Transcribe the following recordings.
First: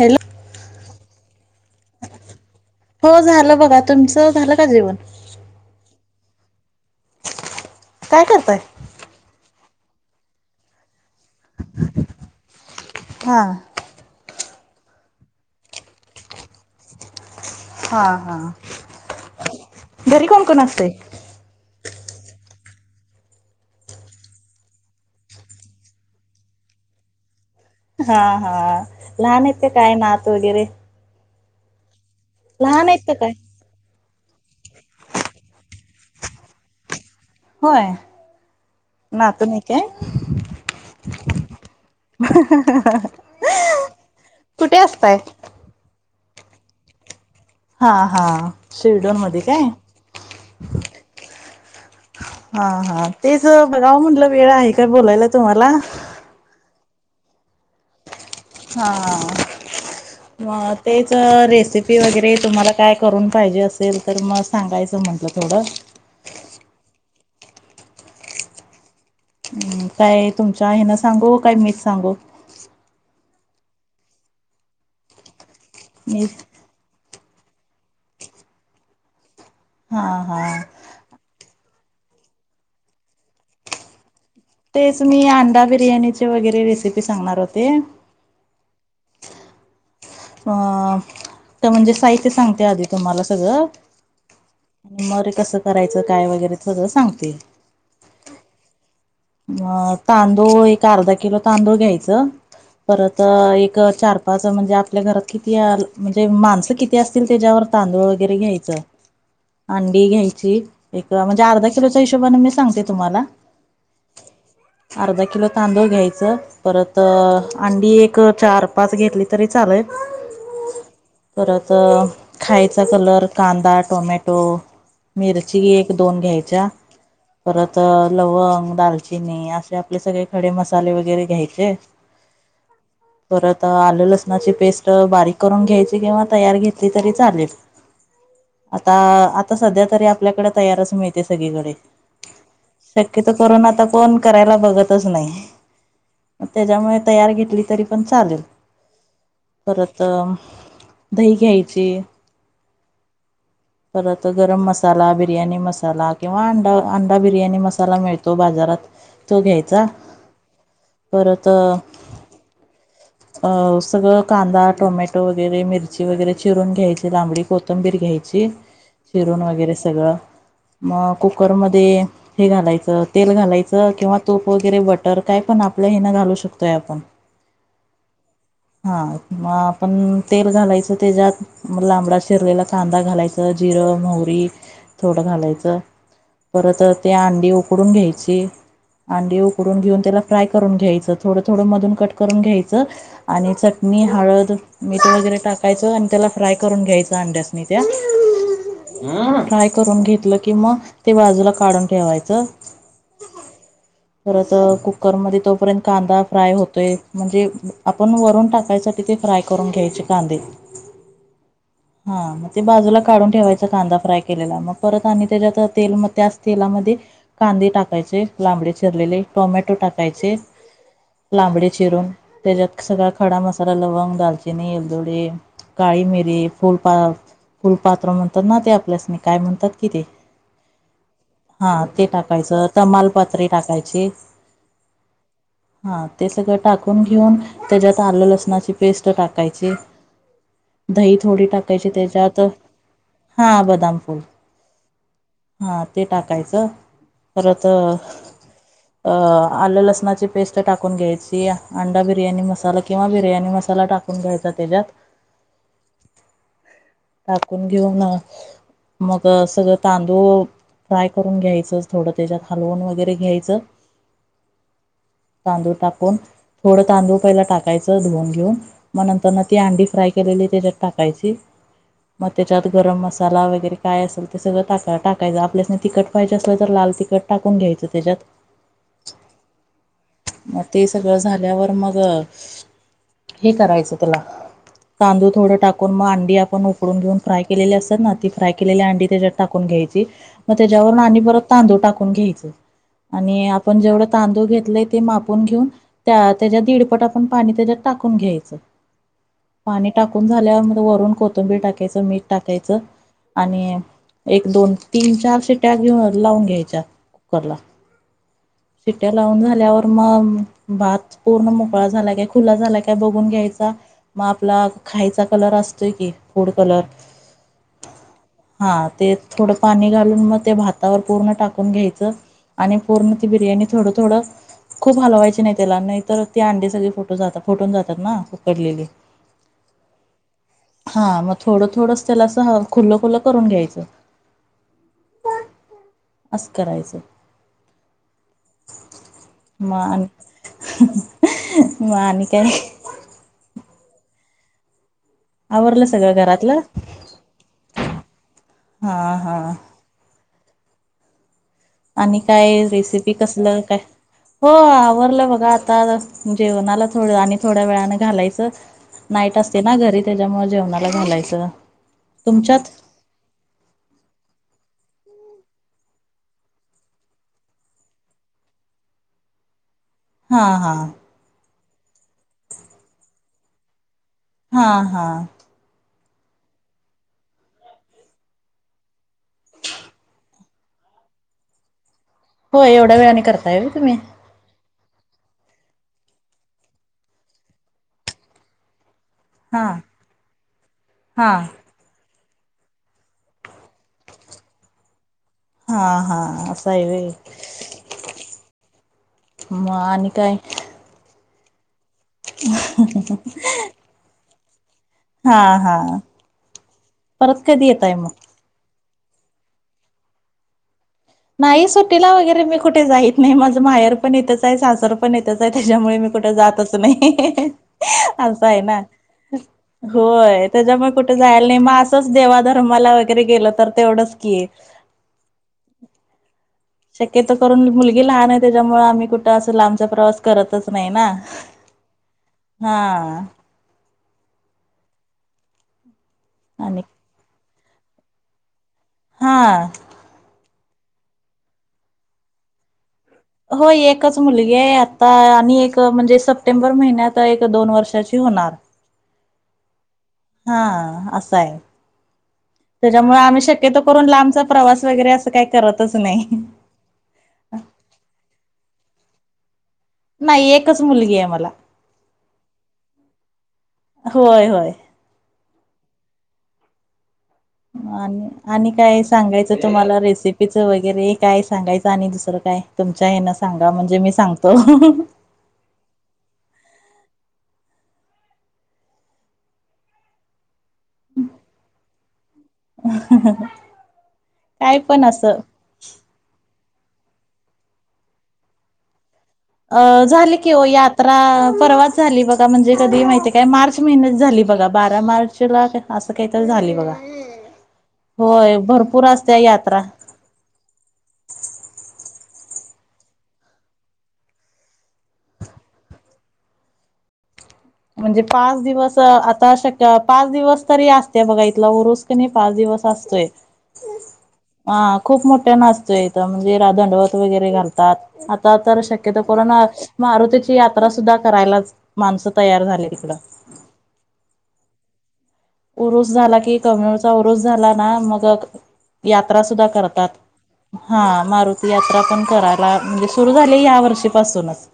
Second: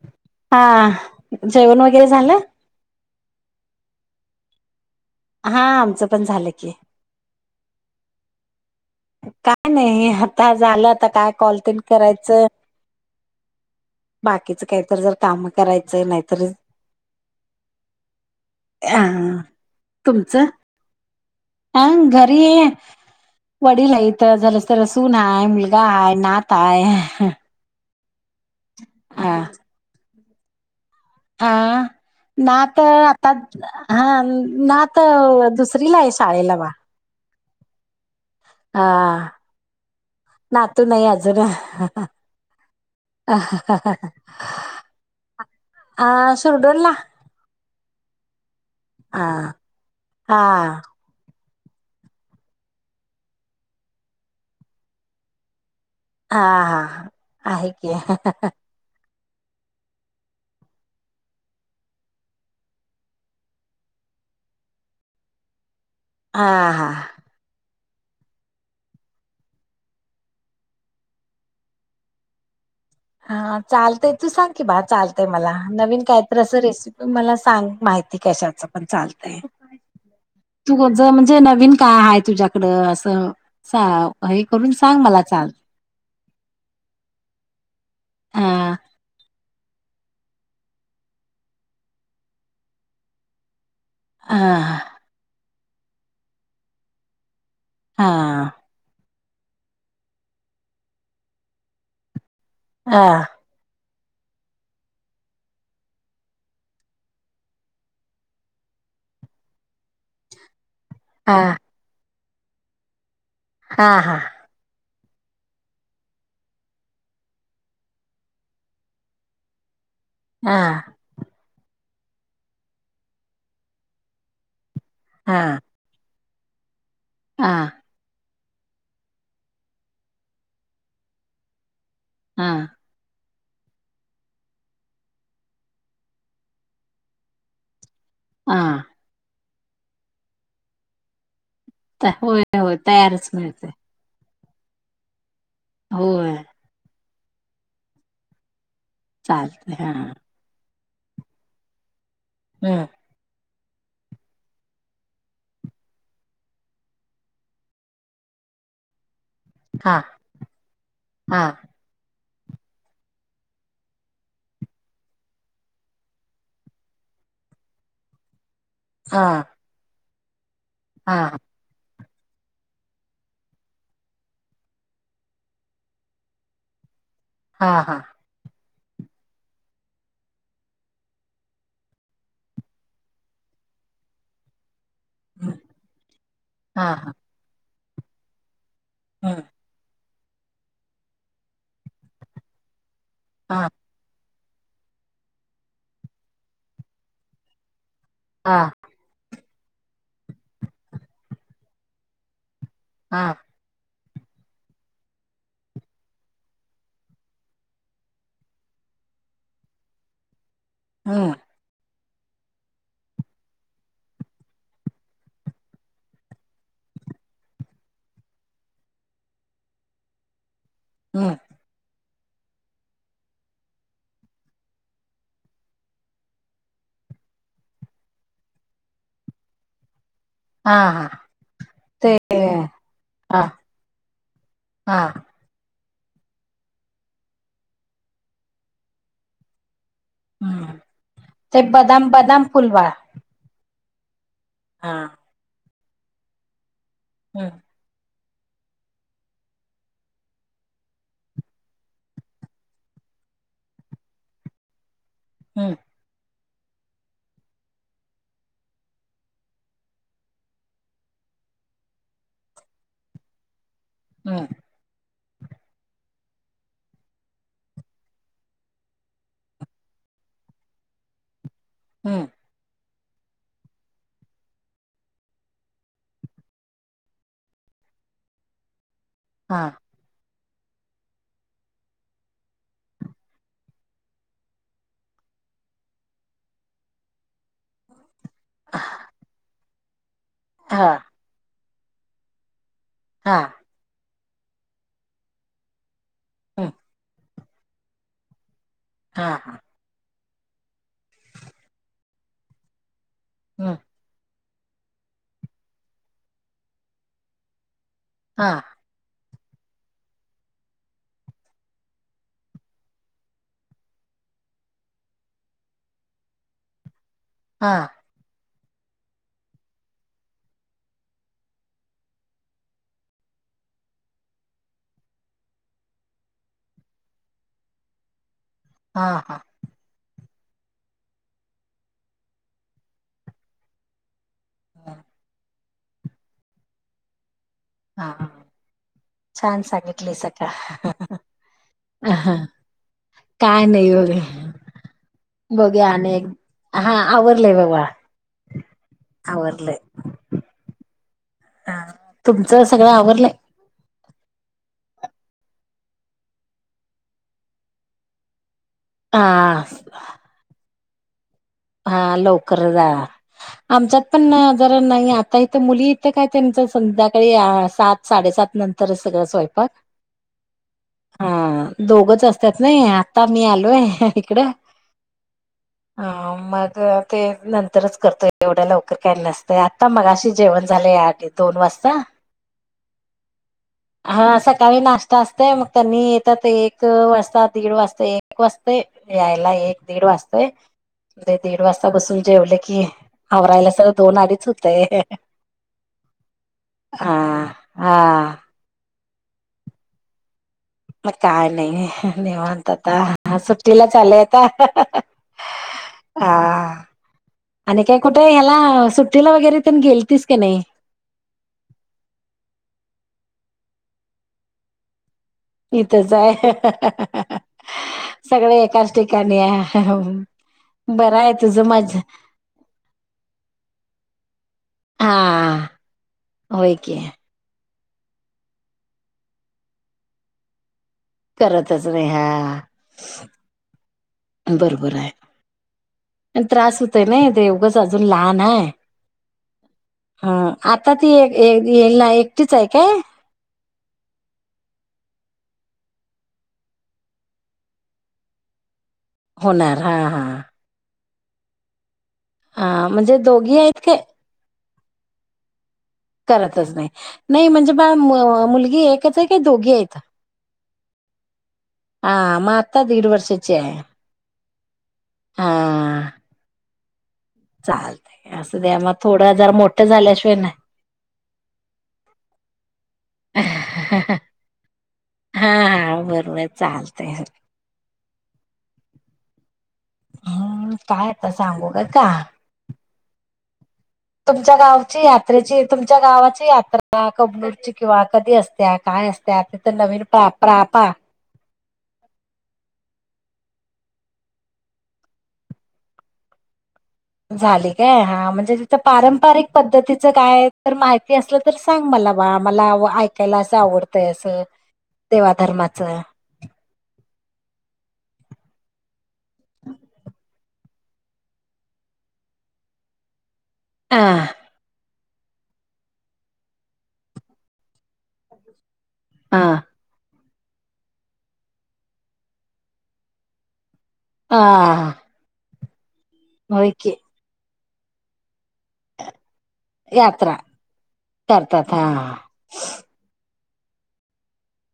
Hello हा जेवण वगैरे झालं हो झालं बघा तुमचं झालं का जेवण हा आमचं पण झालं की काय करताय काय नाही आता झालं आता काय कॉल तन करायचं हा बाकीच काहीत जर काम करायचं नाहीतर हा हा अ घरी कोण कोण असते हह घरी वडील आहे इथ झालंस तर सून आहे मुलगा आहे नात आहे हा हा लहान हाय काय नात वगैरे हा नात तर लहान आहेत का काय आता हा नात दुसरी होय हा नातू नाही काय नातू नाहीय अजून अ कुठे असताय हा सुुरडूला हा हा शविडन मध्ये काय हा हा हा तेच बघाव म्हटलं वेळ आहे काय बोलायला तुम्हाला हा हा ह आहे की हा मग तेच रेसिपी वगैरे तुम्हाला काय करून पाहिजे असेल तर मग सांगायचं म्हटलं थोडं हा हा हम् काय तुमच्या हन सांगू काय मीच सांगू हा चालतय तू सांग की बा चालतय मला नवीन मी काहीत अस रेसिपी मला सांग माहिती कशाच पण चालतय हा हा तू म्हणजे नवीन काय आहेय तुझ्याकडं असं हे करून तेच सांग मी मला चाल अंडा बिर्याणीचे वगैरे रेसिपी सांगणार होते हा अ तर म्हणजे साहित्य सांगते आधी तुम्हाला सगळं हा आणि मग कसं करायचं काय वगैरे सगळं सांगते हा म तांदूळ एक अर्धा किलो तांदूळ घ्यायच हा परत एक चार पाच म्हणजे आपल्या घरात किती म्हणजे माणसं किती असतील त्याच्यावर तांदूळ वगैरे घ्यायचं अंडी घ्यायची एक म्हणजे हा अर्धा किलोच्या हिशोबाने मी सांगते तुम्हाला हा हा अर्धा किलो तांदूळ घ्यायचं परत अंडी एक चार पाच घेतली तरी चालेय हह तर खायचा कलर कांदा टोमॅटो हा मिरची एक दोन घ्यायची हा परत लवंग दाल नाही असे आपले सगळे खडे मसाले वगैरे घ्यायचे. हा. परत आलू लसणाची पेस्ट बारीक करून घ्यायची किंवा तयार घेतली तरी चालेल. आता हा आता सध्या तरी आपल्याकडे तयारच माहती. सगळीकडे होय होय शक्यत तयारच मिळते करून आता कोण करायला बघतच नाही. होय. त्याच्यामुळे तयार घेतली तरी पण चालेल. चालते परत हा. दही घ्यायचे. हम्म. ह. परत गरम मसाला बिर्याणी मसाला किंवा अंडा अंडा बिर्याणी मसाला मिळतो बाजारात तो घ्यायचा हा हा परत अ सगळं कांदा टोमॅटो वगैरे मिरची वगैरे चिरून घ्यायची लांबडी कोथंबीर घ्यायची. हा चिरून वगैरे सगळं. मग हा कुकरमध्ये हे घालायचं तेल घालायचं. किंवा तूप वगैरे बटर काय पण आपल्या हिन घालू शकतोय आपण हा हा. हा मग आपण तेल घालायचं त्याच्यात लांबडा शिरलेला कांदा घालायच. जीरो महरी थोडं घालायचं परत हा ते हा अंडी उकडून घ्यायची. अंडी हम्म, उकडून घेऊन त्याला फ्राय करून घ्यायचं थोडं थोडं मधून कट करून घ्यायचं. आणि हा चटणी हळद मीठ वगैरे टाकायचं आणि त्याला फ्राय करून घ्यायचं अंड्यासनी त्या हा फ्राय करून घेतलं कि मग ते बाजूला काढून ठेवायचं. हा. परत कुकर मध्ये तोपर्यंत कांदा फ्राय होतोय म्हणजे आपण वरून टाकायच. साठी ते फ्राय करून घ्यायचे कांदे हम्म हा मग ते बाजूला काढून ठेवायच कांदा फ्राय केलेला मग परत आणि त्याच्यात तेल त्याच तेलामध्ये कांदे टाकायचे. लांबडे चिरलेले टोमॅटो टाकायचे हम्म, लांबडे चिरून त्याच्यात सगळा खडा मसाला लवंग दालचिनी, एलदोडी काळी मिेरीे फुलपात्र म्हणतात ना ते आपल्यासने काय म्हणतात कि ते- हा हा हा ते टाकायचं तमाल हा तमालपत्र टाकायची. हा हा ते सगळं टाकून घेऊन त्याच्यात आलं लसणाची पेस्ट टाकायची. हम्म, दही थोडी ते टाकायची बदाम त्याच्यात बदाम फुलवा हा बदाम फूल. हा. हा ते टाकायचं हम्म परत. अ आलं लसणाची पेस्ट टाकून घ्यायची अंडा बिर्याणी मसाला किंवा बिर्याणी मसाला टाकून घ्यायचा त्याच्यात हम्म. टाकून घेऊ ना. मग सगळं तांदूळ फ्राय करून घ्यायचंच थोडं त्याच्यात हलवून वगैरे वगैरे घ्यायचं. हम्. तांदूळ टाकून थोडं तांदूळ पहिला टाकायचं धुवून घेऊन मग नंतर न ती अंडी फ्राय केलेलं त्याच्यात टाकाय हम्म मग त्याच्यात गरम. मसाला वगैरे काय असेल ते सगळं टाका टाकायचं आपल्यास नाही तिखट पाहिजे असलं तर लाल तिखट टाकून घ्यायचं. तच्यात हा. मग ते सगळं झाल्यावर मग हे करायचं तुला. तांदूळ थोडं टाकून मग अंडी आपण उकडून घेऊन फ्राय केलेली असतात ना ती. फ्राय केलेली अंडी त्याच्यात टाकून घ्यायची मग हा त्याच्यावरून आणि बर तांदूळ टाकून घ्यायच. हा आणि आपण जेवढं तांदूळ घेतलाय ते मापून घेऊन त्या त्याच्या हम्म दीडपट आपण पाणी त्याच्यात टाकून घ्यायचं. हा हा. उकळून झाल्या म वरून कोथंबीर टाकायचं मीठ टाकायचं हम्म आणि. एक दोन तीन चार सिट्या घेऊन लावून घ्यायच्या कुकर ला. हा. लाऊन झाल्यावर मग भात पूर्ण मोकळा झाला काय खुला झाला काय बघून घ्यायचा. मग आपला खायचा कलर असतोय की फूड कलर. हा. हा ते थोडं पाणी घालून मग ते भातावर पूर्ण टाकून घ्यायचं. आणि पूर्ण ती बिर्याणी थोडं थोडं. खूप हलवायची नाही त्याला नाही तर ते अंडी सगळी फोटून जातात ना. उकडलेली हा हा. हा मग थोडं थोडंस त्याला असं खुलं खुलं करून घ्यायचं. अस करायचं. हा हा. छान मग आणि सांगितली अक्का मग आणि काय काय नाही. आवरलं बघूया सगळं घरातलं अनेकदा आवरडलंय बाळा. हा हा. हा, आणि काय तुमचं सगळं रेसिपी आवरलंय कसलं काय? हो आवरलं बघा आता जेवणाला थोड आणि थोड्या वेळाने घालायचं. हा नाईट असते ना घरी त्याच्यामुळे जेवणाला घालायचं. हा लवकर तुमच्यात जा आमच्यात पण ज. नाही नाही आता इथं मुली इथं काय त्यांचं संध्याकाळी सात साडेसात नंतर सगळं स्वयपाक. हा हा. दोघच असतात नय आता मी आलोय. हा हा. हा. मग ते नंतरच करतोय एवढ्या लवकर काही नसतंय आता मगाशी जेवण झालंय - दोन वाजता. होय एवढ्या वेळाने करताये व्हय तुम्ही. काळी नाश्ता असतंय मग त्यांनी येतात एक वाजता दीड वाजता एक वाजतंय. यायला हा एक दीड वाजतंय हा दीड वाजता बसून जेवले की आवरायला दोन अडीच हुतंय हा हा असं आहे होय हा हा मग आणि काय. मग काय नाही हं.. ह निवांत आता सुट्टीला चालंय आता हा हा अ अ परत कधी आणि येताय काय मग कुठे ह्याला सुट्टीला वगैरे तेन गेलतीस का नाय. नाही सुट्टीला वगैरे मी कुठे जाईत नाही माझं माहेर पण इथच आहे सासर. पण हितंचय त्याच्यामुळे मी इथंच कुठं आहे जातच नाही असं आहे सगळे ना एकाच ठिकाणी आहे. होय तझ्यामुळ कुठ बरं आहे जायला नाही तुझं मग मज असंच देवाधर्माला वगैरे गेलं तर तेवढंच की. हा. होय की शक्यतो करून मुलगी लहान आहे तझ्यामुळ आम्ही कुठं असं लांबचा प्रवास करतच. नाही ना करतच नाही हा. बरोबराय त्रास आणि हुतूय नई ते उगच अजून लहान आहे हा हा आता ती ये- ये - ग हा एकटीच आहे काय होय एकच मुलगी आहे आत्ता आणि एक म्हणजे सप्टेंबर महिन्यात एक दोन वर्षाची होणार. होणार हा असाय हा तझ्यामुळ म्हणजे आम्ही दोघी आहेत शक्यतो काय करून लांबचा प्रवास वगैरे असं काय करत करतच नाही नाही म्हणजे बा म.. - मुलगी एकच आहे का दोघी आहेत नाही एकच मुलगीय मला हा.. म.. आता दीड वर्षाचीय होय होय हा.. आणि चालतय असं आणि द्या मग काय थोडं जरा सांगायचं मोठं तुम्हाला झाल्याशिवाय ना रेसिपीचं वगैरे काय सांगायचं आणि दुसरं काय तुमच्या हेन सांगा म्हणजे मी सांगतो [unintelligible] हा बरंबर चालतंय हम्म काय आता सांगू काय का [inaudible] तुमच्या पण गावची असं यात्रेची तुमच्या गावाची यात्रा अ.. कबनूरची किंवा कधी असत्या काय अस अ.. झाली की ओ यात्रा परवाच झाली बघा म्हणजे कधी माहितीये काय मार्च महिन्यात झाली बघा बारा मार्चला असं काही तर झाली बघा झाली काय हा म्हणजे होय तिथं भरपूर असत्या पारंपरिक यात्रा पद्धतीचं काय तर माहिती असलं तर सांग मला मला ऐकायला असं आवडतंय असं देवाधर्माच म्हणजे पाच दिवस आता शक्य पाच दिवस तरी असतेय बघा इथला उरूस क नइ पाच दिवस असतोय आ हा खूप मोठ्यानं असतोय इथं म्हणजे [unintelligible] दंडवत वगैरे घालतात आता तर शक क्यतो हा [unintelligible] मारुतीची यात्रा सुद्धा करायलाच माणसं तयार झाली हिकडं ह उरुस झाला की कबनूरचा उरुस झाला ना मग यात्रा सुद्धा करतात यात्रा हा.. मारुती करतात हा यात्रा पण करायला म्हणजे सुरू झाली या वर्षीपासूनच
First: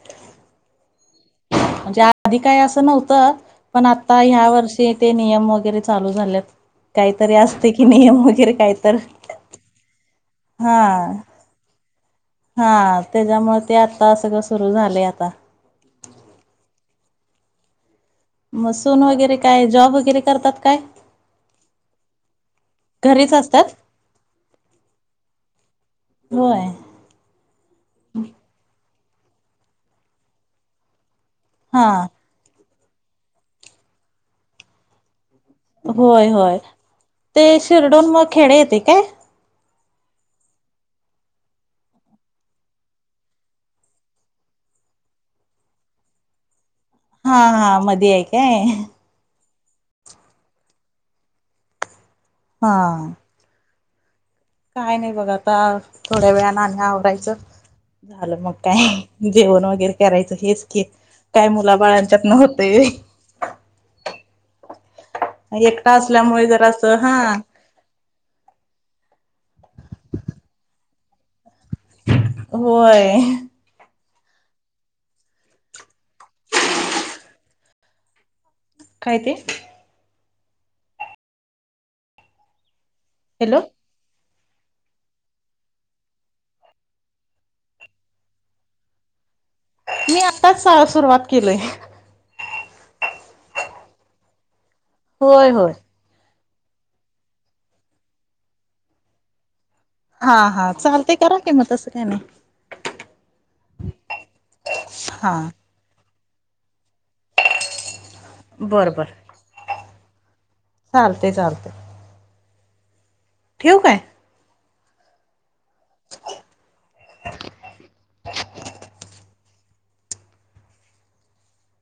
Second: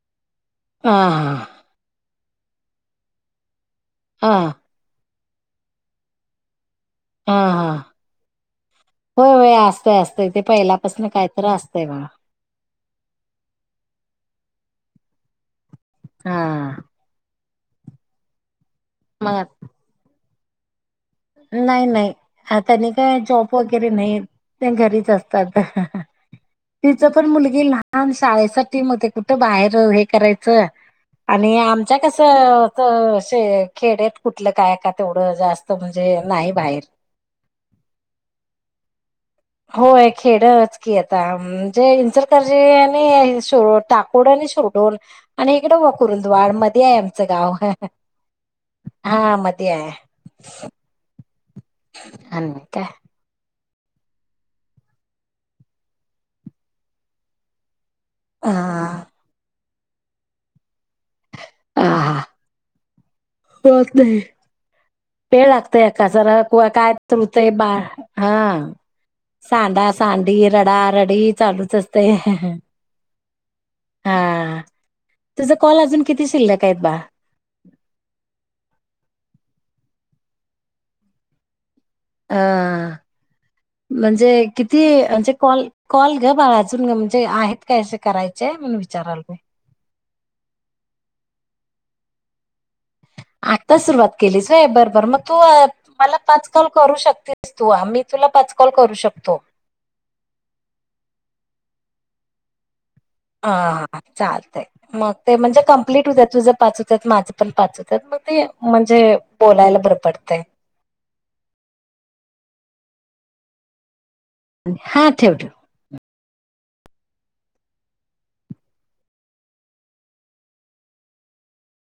हह हा म्हणजे आधी काही असं नव्हतं पण आता ह्या हा वर्षी ते नियम वगैरे चालू झालेत हा काहीतरी असते हा की नियम वगैरे काहीतर होय होय असतय असतं तेे हा. पहिल्यापासन काहीत असत तेव हा त्याच्यामुळे ते आता सगळं सुरु झाले आता हा मसून वगैरे मग काय जॉब वगैरे करतात काय नाही नाही आ त्यांनी काय घरीच जॉब असतात वगैरे नाही घरीच असतात होय तिच पण मुलगी लहान शाळेसाठी मते कुठं बाहेर हे करायचं आणि हा आमच्या कस असे खेडत कुठलं काय का तेवढं जात होय होय ते शिर्डून मग खेडे येते काय होय खेडच की आता म्हणजे इंचरकरजी आणि टाकोड आणि ोडून आणि इकड व करंदवाड म. [inaudible] मध्ये आहे आमचं हा गाव हा मध्ये आहे काय हा मध्ये आहे अन हा का. [inaudible] काय नाही बघ आता थोड्या वेळा ना आवरायचं झालं मग हा काही जेवण वगैरे करायचं हेच के काय मुला हा बाळांच्यात नव्हते पेळ लागतय एका असल्यामुळे सारकु जरा काय असं हा तुटतय बा हा सांडा सांडी रडा रडी चालूच असते. [inaudible] होय हा तुझ कॉल अजून किती शिल्लक [inaudible] आहेत बा काय ते अ हॅलो म्हणजे किती म्हणजे कॉल कॉल ग बा अजून ग म्हणजे आहेत काय असे करायचे म्हणून विचारायलो मी आताच सुरुवात केलय. आता सुरुवात केलीस व्हय बरबर मग तू होय होय मला पाच कॉल करू शकतेस तू आम्ही तुला पाच कॉल करू शकतो. हा हा चालते करा कि म तसं काय नाही हा चालतय मग ते हां म्हणजे कंप्लीट होऊदयात तुझं पाच होत माझं पण पाच तर मग ते बरं म्हणजे बरं बोलायला बर पडतय. चालते चालते. ठेऊ काय हा ठेव ठेव [unintelligible]